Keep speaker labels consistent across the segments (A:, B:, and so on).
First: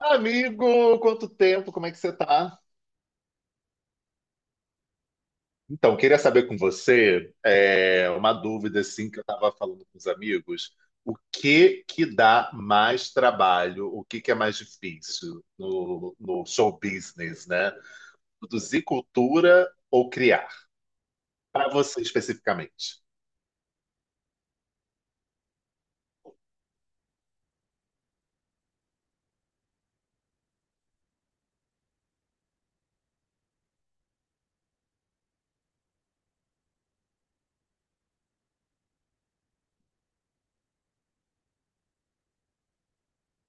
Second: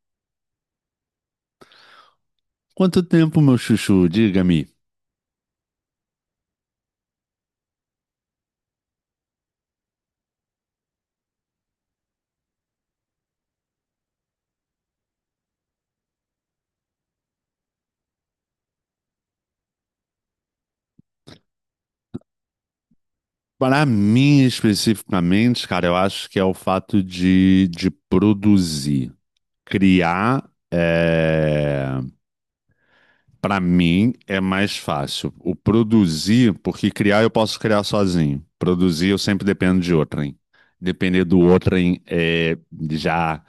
A: Amigo, quanto tempo, como é que você tá?
B: Quanto tempo, meu chuchu? Diga-me.
A: Então, queria saber com você, uma dúvida assim que eu estava falando com os amigos, o que que dá mais trabalho, o que que é mais difícil no show business, né? Produzir cultura ou criar? Para você especificamente.
B: Para mim, especificamente, cara, eu acho que é o fato de produzir. Criar, é... para mim, é mais fácil. O produzir, porque criar eu posso criar sozinho. Produzir eu sempre dependo de outrem. Depender do outrem, já,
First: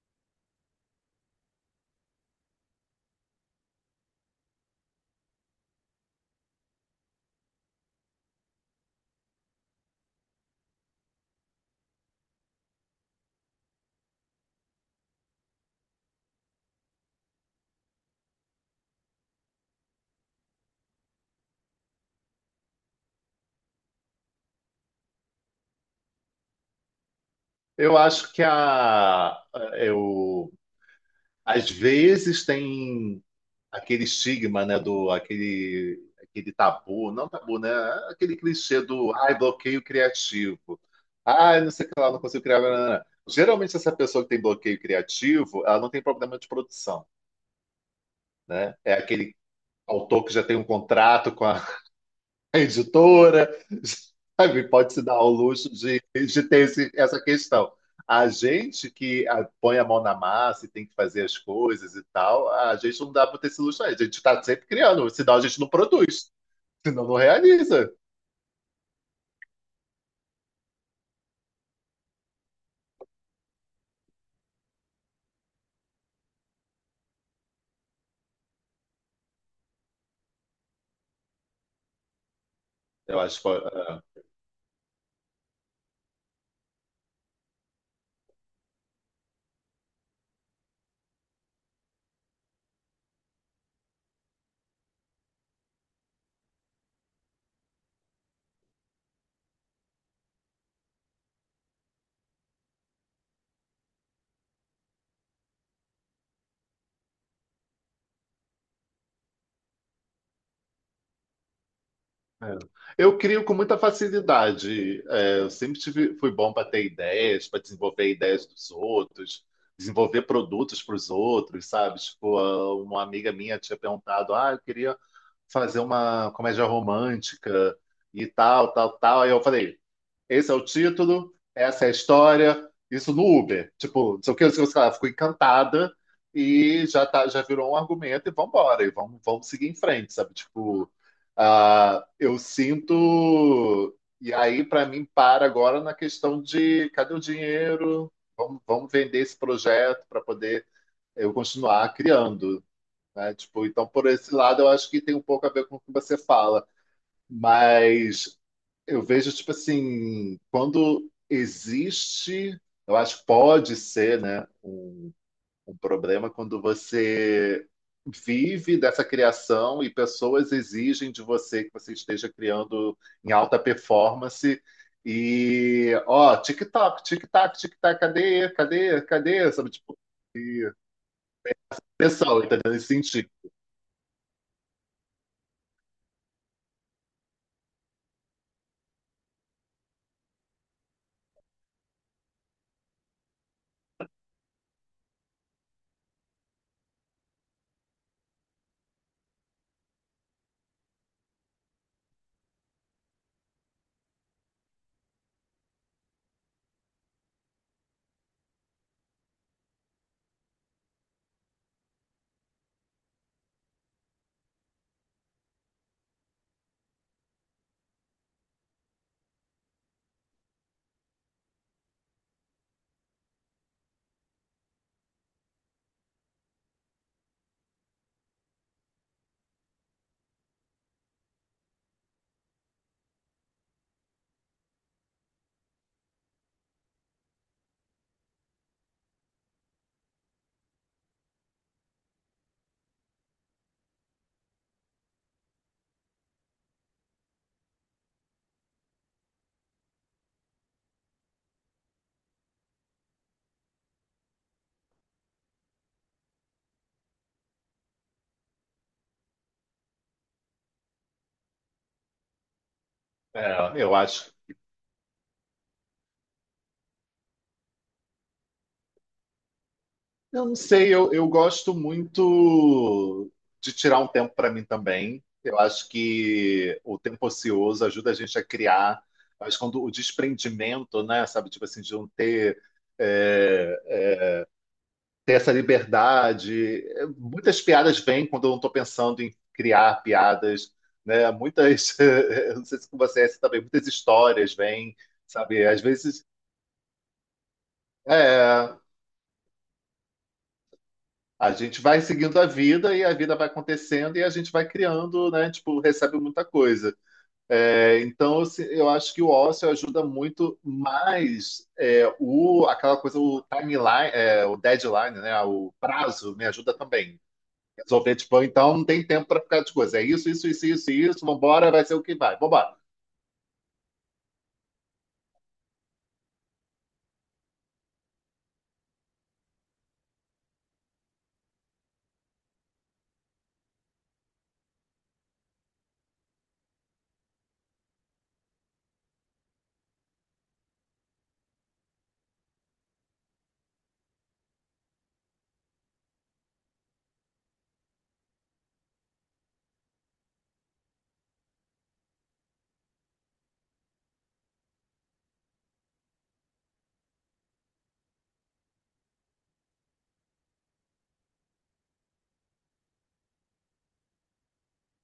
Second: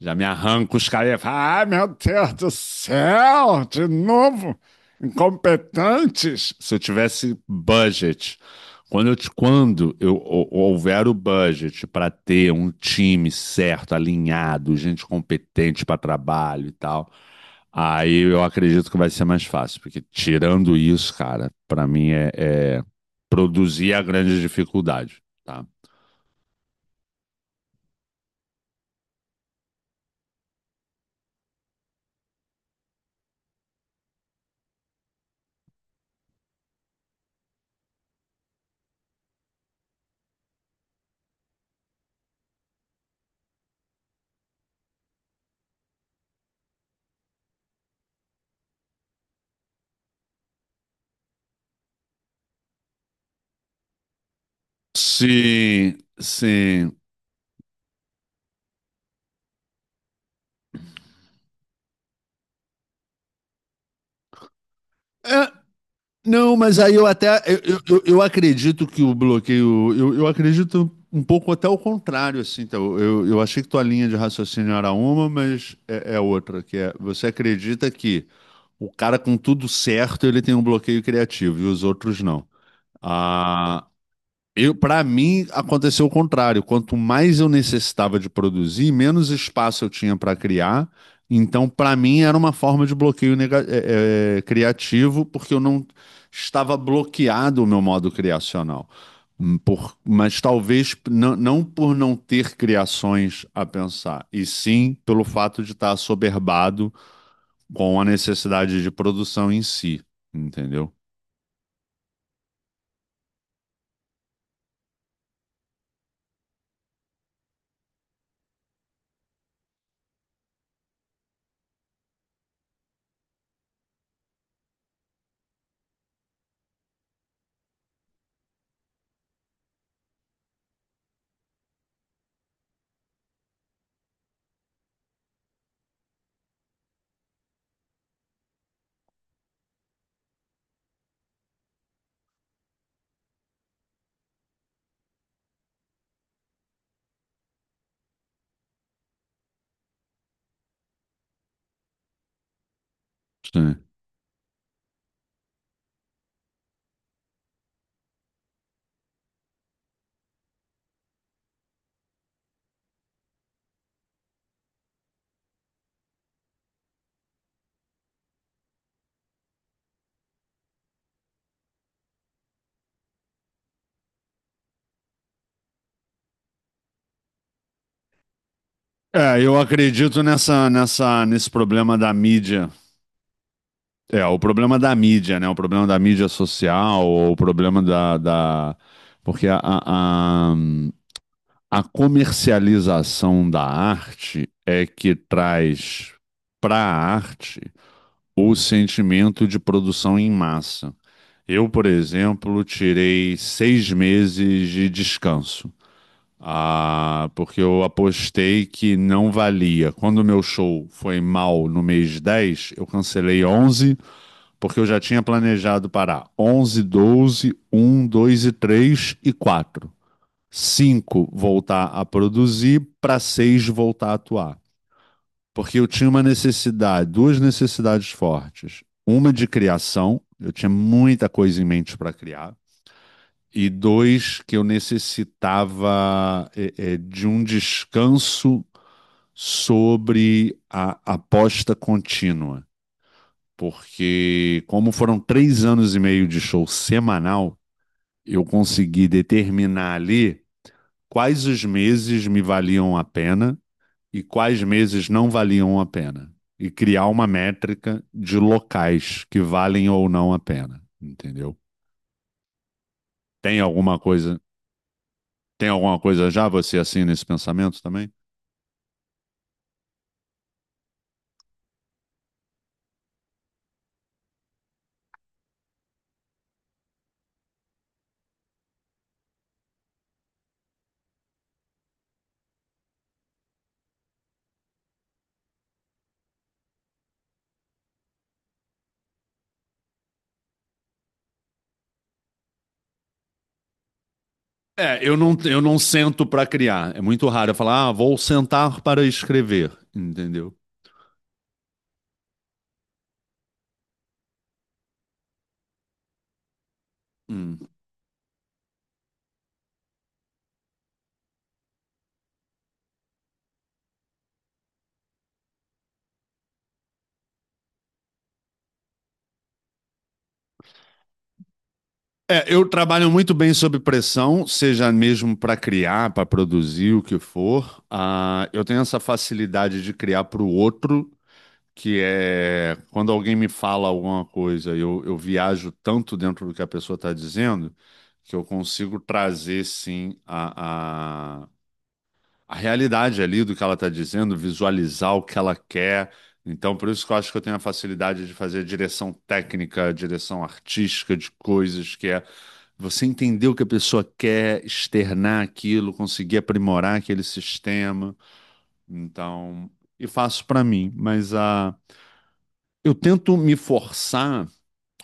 B: já me arranco os caras e falo, ai meu Deus do céu, de novo, incompetentes. Se eu tivesse budget. Quando houver o budget para ter um time certo, alinhado, gente competente para trabalho e tal, aí eu acredito que vai ser mais fácil, porque tirando isso, cara, para mim produzir é a grande dificuldade, tá?
A: Eu acho que a, eu Às vezes tem aquele estigma, né, do aquele tabu, não tabu, né, aquele clichê do ai, bloqueio criativo. Ai, não sei o que lá, não consigo criar. Blá, blá, blá. Geralmente essa pessoa que tem bloqueio criativo, ela não tem problema de produção, né? É aquele autor que já tem um contrato com a editora, sabe? Pode se dar ao luxo
B: Sim,
A: de ter
B: sim.
A: essa questão. A gente que ah, põe a mão na massa e tem que fazer as coisas e tal, a gente não dá para ter esse luxo. Aí. A gente está sempre criando, senão a
B: É,
A: gente não produz,
B: não, mas aí
A: senão
B: eu
A: não
B: até eu,
A: realiza.
B: eu, eu acredito que o bloqueio. Eu acredito um pouco até o contrário, assim. Então, eu achei que tua linha de raciocínio era uma, mas é outra, que é você acredita que o cara com tudo certo ele tem um bloqueio criativo e os outros não.
A: Eu acho que
B: Ah,
A: ah,
B: para mim, aconteceu o contrário. Quanto mais eu necessitava de produzir, menos espaço eu tinha para criar. Então, para mim, era uma forma de bloqueio criativo, porque eu não estava bloqueado o meu modo criacional. Mas talvez não por não ter criações a pensar, e sim pelo fato de estar assoberbado com a necessidade de produção em si, entendeu?
A: é. Eu crio com muita facilidade. É, eu sempre tive, fui bom para ter ideias, para desenvolver ideias dos outros, desenvolver produtos para os outros, sabe? Tipo, ah, uma amiga minha tinha perguntado, ah, eu queria fazer uma comédia romântica e tal, tal, tal. Aí eu falei, esse é o título, essa é a história, isso no Uber. Tipo, não sei o que, não sei o que lá. Fico encantada e já, tá, já virou um argumento e vambora, e vamos, vamos seguir em frente, sabe? Tipo, ah, eu sinto... E aí, para mim, para agora na questão de cadê o dinheiro? Vamos, vamos vender esse projeto para poder eu continuar criando, né? Tipo,
B: Sim.
A: então por esse lado eu acho que tem um pouco a ver com o que você fala, mas eu vejo tipo assim, quando existe, eu acho que pode ser, né, um problema quando você vive dessa criação e pessoas exigem de você que você esteja criando em alta performance. E, ó, tic-tac, tic-tac, tic-tac, cadê, cadê,
B: É,
A: cadê?
B: eu
A: Sabe, tipo,
B: acredito nessa,
A: e
B: nessa, nesse problema da
A: pressão,
B: mídia.
A: entendeu? Nesse sentido.
B: É, o problema da mídia, né? O problema da mídia social, ou o problema da. Porque a comercialização da arte é que traz para a arte o sentimento de produção em massa. Eu, por exemplo, tirei 6 meses de descanso. Ah, porque eu apostei que não valia. Quando o meu show foi mal no mês 10, eu cancelei 11, porque eu já tinha planejado parar 11, 12, um, dois e 3 e 4, 5 voltar a produzir, para 6 voltar a atuar. Porque eu tinha uma necessidade, duas necessidades fortes. Uma de criação, eu tinha muita coisa em mente para criar. E dois, que eu necessitava de um descanso sobre a aposta contínua. Porque, como foram 3 anos e meio de show semanal, eu consegui determinar ali quais os meses me valiam a pena e quais meses não valiam a pena. E criar uma métrica de locais que valem ou não a pena, entendeu? Tem
A: É, eu
B: alguma
A: acho
B: coisa, já você assim nesse pensamento também?
A: Eu não sei, eu gosto muito de tirar um tempo para mim também. Eu acho que o tempo ocioso ajuda a gente a criar, mas quando o desprendimento, né, sabe, tipo assim, de não ter, é, ter essa liberdade. É, muitas piadas vêm quando eu não estou pensando em criar piadas, né? Muitas, eu não sei se com você é assim também, muitas histórias vêm,
B: É, eu não, eu
A: sabe?
B: não
A: Às
B: sento
A: vezes,
B: para criar. É muito raro eu falar, ah, vou
A: é,
B: sentar para escrever, entendeu?
A: a gente vai seguindo a vida e a vida vai acontecendo e a gente vai criando, né? Tipo, recebe muita coisa.
B: Hum.
A: É, então, assim, eu acho que o ócio ajuda muito mais aquela coisa, o timeline, o deadline, né? O prazo me ajuda também. Resolver, tipo, então não tem tempo para ficar de coisa. É isso, isso, isso, isso, isso, vambora, vai ser o que vai,
B: É, eu
A: vambora.
B: trabalho muito bem sob pressão, seja mesmo para criar, para produzir, o que for. Ah, eu tenho essa facilidade de criar para o outro, que é quando alguém me fala alguma coisa, eu viajo tanto dentro do que a pessoa está dizendo, que eu consigo trazer, sim, a realidade ali do que ela está dizendo, visualizar o que ela quer. Então, por isso que eu acho que eu tenho a facilidade de fazer direção técnica, direção artística de coisas, que é você entender o que a pessoa quer, externar aquilo, conseguir aprimorar aquele sistema. Então, e faço para mim, mas a eu tento me forçar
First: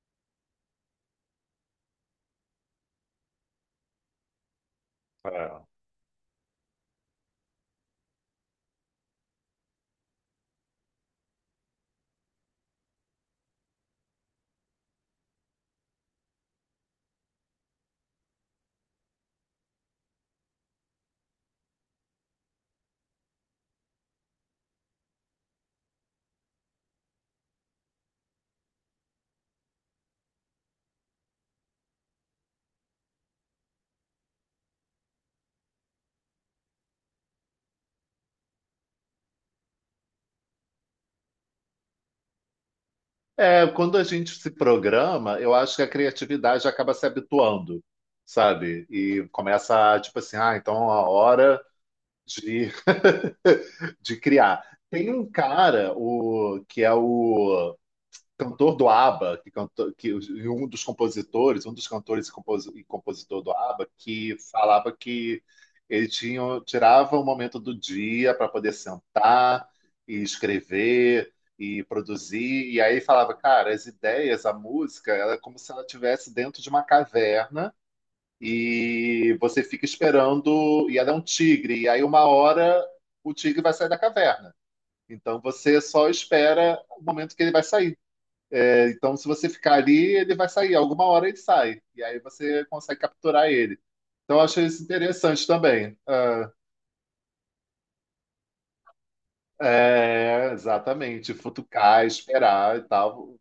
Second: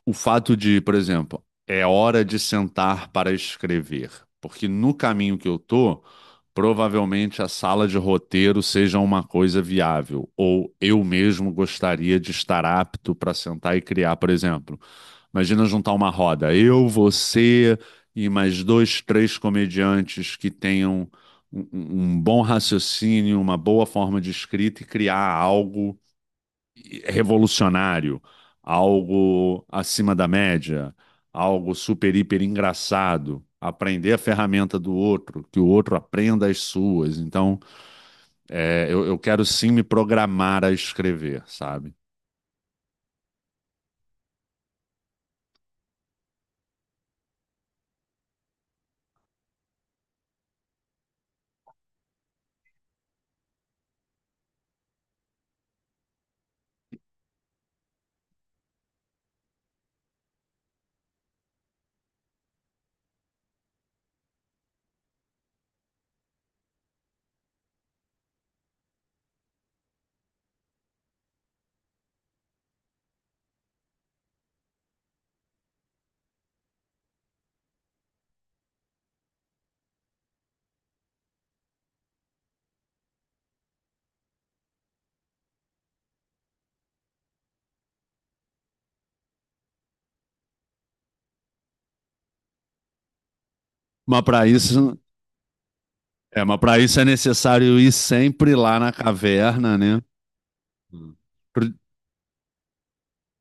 B: o fato de, por exemplo, é hora de sentar para escrever, porque no caminho que eu
A: É.
B: tô, provavelmente a sala de roteiro seja uma coisa viável, ou eu mesmo gostaria de estar apto para sentar e criar, por exemplo. Imagina juntar uma roda, eu, você e mais dois, três comediantes que tenham um bom raciocínio, uma boa forma de escrita e criar algo revolucionário, algo acima da média, algo super, hiper engraçado. Aprender a ferramenta do outro, que o outro aprenda as suas. Então, eu quero sim me programar a escrever, sabe?
A: É, quando a gente se programa, eu acho que a criatividade acaba se habituando, sabe? E começa, tipo assim, ah, então a hora de, de criar. Tem um cara, o, que é o cantor do ABBA, que, cantou, que e um dos compositores, um dos cantores e, e compositor do ABBA, que falava que ele tinha, tirava um momento do dia para poder sentar e escrever e produzir. E aí falava, cara, as ideias, a música, ela é como se ela estivesse dentro de uma caverna e você fica esperando, e ela é um tigre, e aí uma hora o tigre vai sair da caverna. Então você só espera o momento que ele vai sair. É, então, se você ficar ali, ele vai sair, alguma hora ele sai, e aí você consegue capturar ele.
B: Mas
A: Então, eu
B: para
A: achei isso
B: isso,
A: interessante também.
B: é,
A: Ah,
B: mas para isso é necessário ir sempre lá na caverna, né?
A: é,
B: Hum.
A: exatamente,
B: Pro-
A: futucar, esperar e tal.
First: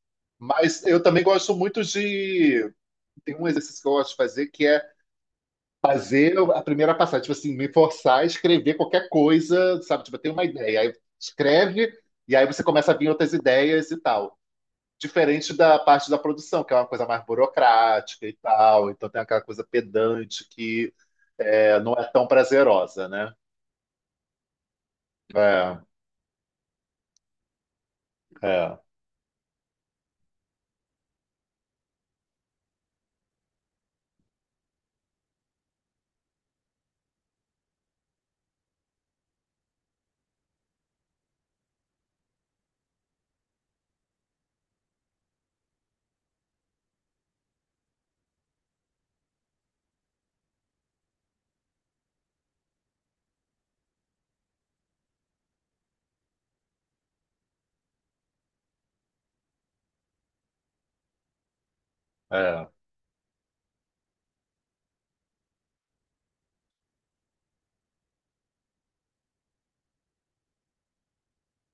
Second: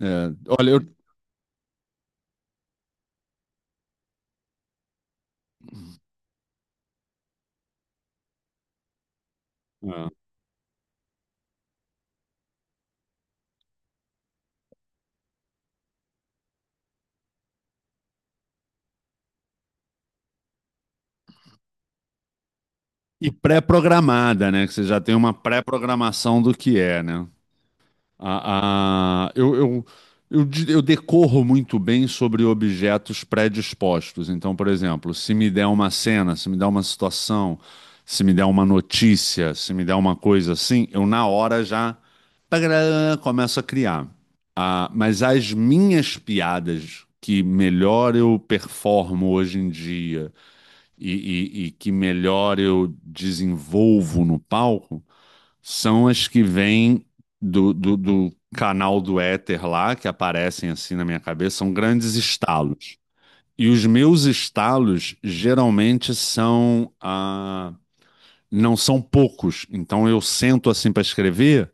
B: olha,
A: Mas eu também gosto muito de. Tem um exercício que eu gosto de fazer que é fazer a primeira passagem, tipo assim, me forçar a escrever qualquer coisa, sabe?
B: É.
A: Tipo, eu tenho uma ideia, aí escreve, e aí você começa a vir outras ideias e tal. Diferente da parte da produção, que é uma coisa mais burocrática e tal, então tem aquela coisa pedante que é, não é tão prazerosa,
B: E
A: né?
B: pré-programada, né? Que você já tem uma
A: É,
B: pré-programação do que é, né?
A: é,
B: A, a- eu, eu, eu decorro muito bem sobre objetos predispostos. Então, por exemplo, se me der uma cena, se me der uma situação, se me der uma notícia, se me der uma coisa assim, eu na hora já tagará, começo a criar. Ah, mas as minhas piadas que melhor eu performo hoje em dia e, e que melhor eu desenvolvo no palco são as que vêm do canal do éter lá, que aparecem assim na minha cabeça, são grandes
A: é,
B: estalos. E os meus estalos geralmente são. Ah, não são poucos. Então eu sento assim para escrever.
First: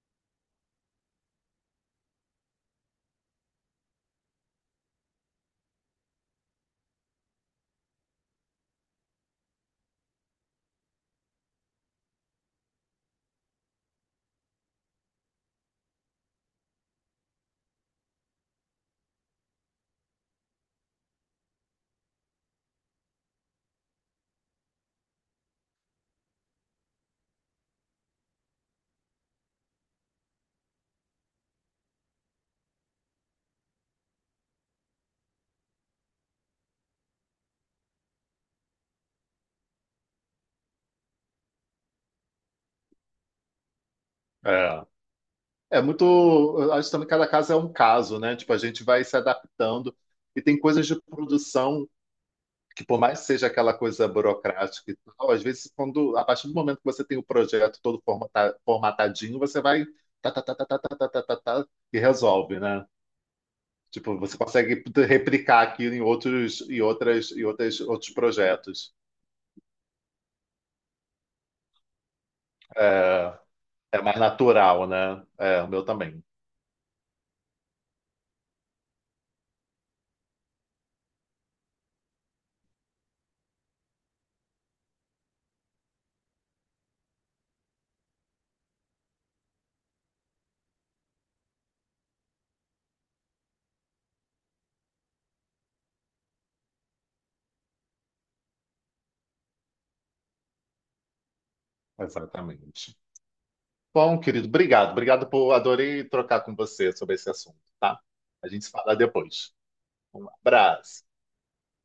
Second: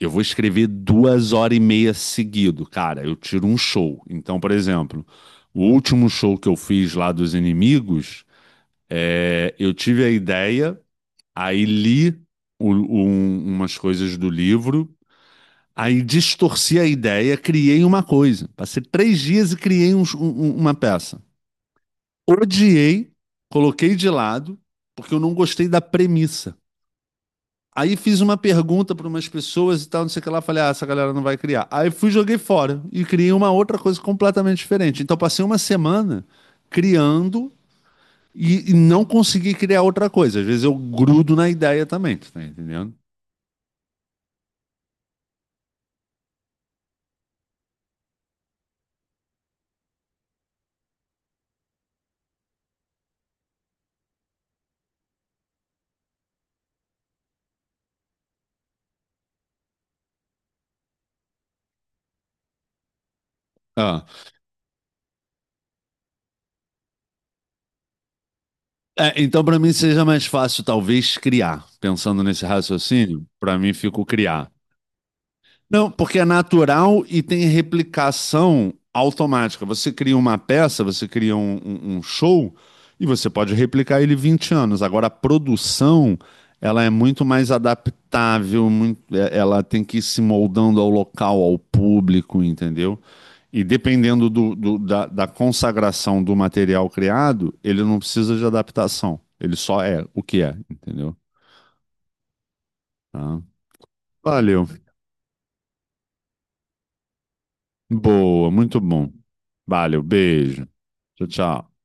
B: Eu vou escrever 2 horas e meia seguido, cara. Eu tiro um show. Então, por exemplo, o último show que eu fiz lá dos inimigos, eu tive a ideia, aí li umas coisas do livro. Aí distorci a ideia, criei uma coisa. Passei 3 dias e criei uma peça. Odiei, coloquei de lado, porque eu não gostei da premissa. Aí fiz uma pergunta para umas pessoas e tal, não sei o que lá. Falei, ah, essa galera não vai criar. Aí fui, joguei fora e criei uma outra coisa completamente diferente. Então passei uma semana criando e não consegui criar outra coisa. Às vezes eu grudo na ideia também, tu tá entendendo?
A: é. É muito. Eu acho também que cada caso é um caso, né? Tipo, a gente vai se adaptando. E tem coisas de produção que por mais que seja aquela coisa burocrática e tal, às vezes quando a partir do momento que você tem o projeto todo formatadinho, você vai tá, tá, tá, tá, tá, tá, tá, tá, tá, tá, e resolve, né?
B: Ah.
A: Tipo, você consegue replicar aquilo em outros e outras outros projetos.
B: É, então, para mim, seja mais fácil, talvez, criar. Pensando nesse raciocínio,
A: É,
B: para mim
A: é
B: fica o
A: mais
B: criar.
A: natural, né? É, o meu
B: Não, porque
A: também.
B: é natural e tem replicação automática. Você cria uma peça, você cria um show e você pode replicar ele 20 anos. Agora, a produção, ela é muito mais adaptável, ela tem que ir se moldando ao local, ao público, entendeu? E dependendo da consagração do material criado, ele não precisa de adaptação. Ele só é o que é, entendeu?
A: Exatamente.
B: Tá?
A: Bom, querido,
B: Valeu.
A: obrigado. Obrigado por adorei trocar com você sobre esse assunto, tá? A
B: Boa,
A: gente se
B: muito
A: fala
B: bom.
A: depois.
B: Valeu,
A: Um
B: beijo.
A: abraço.
B: Tchau, tchau.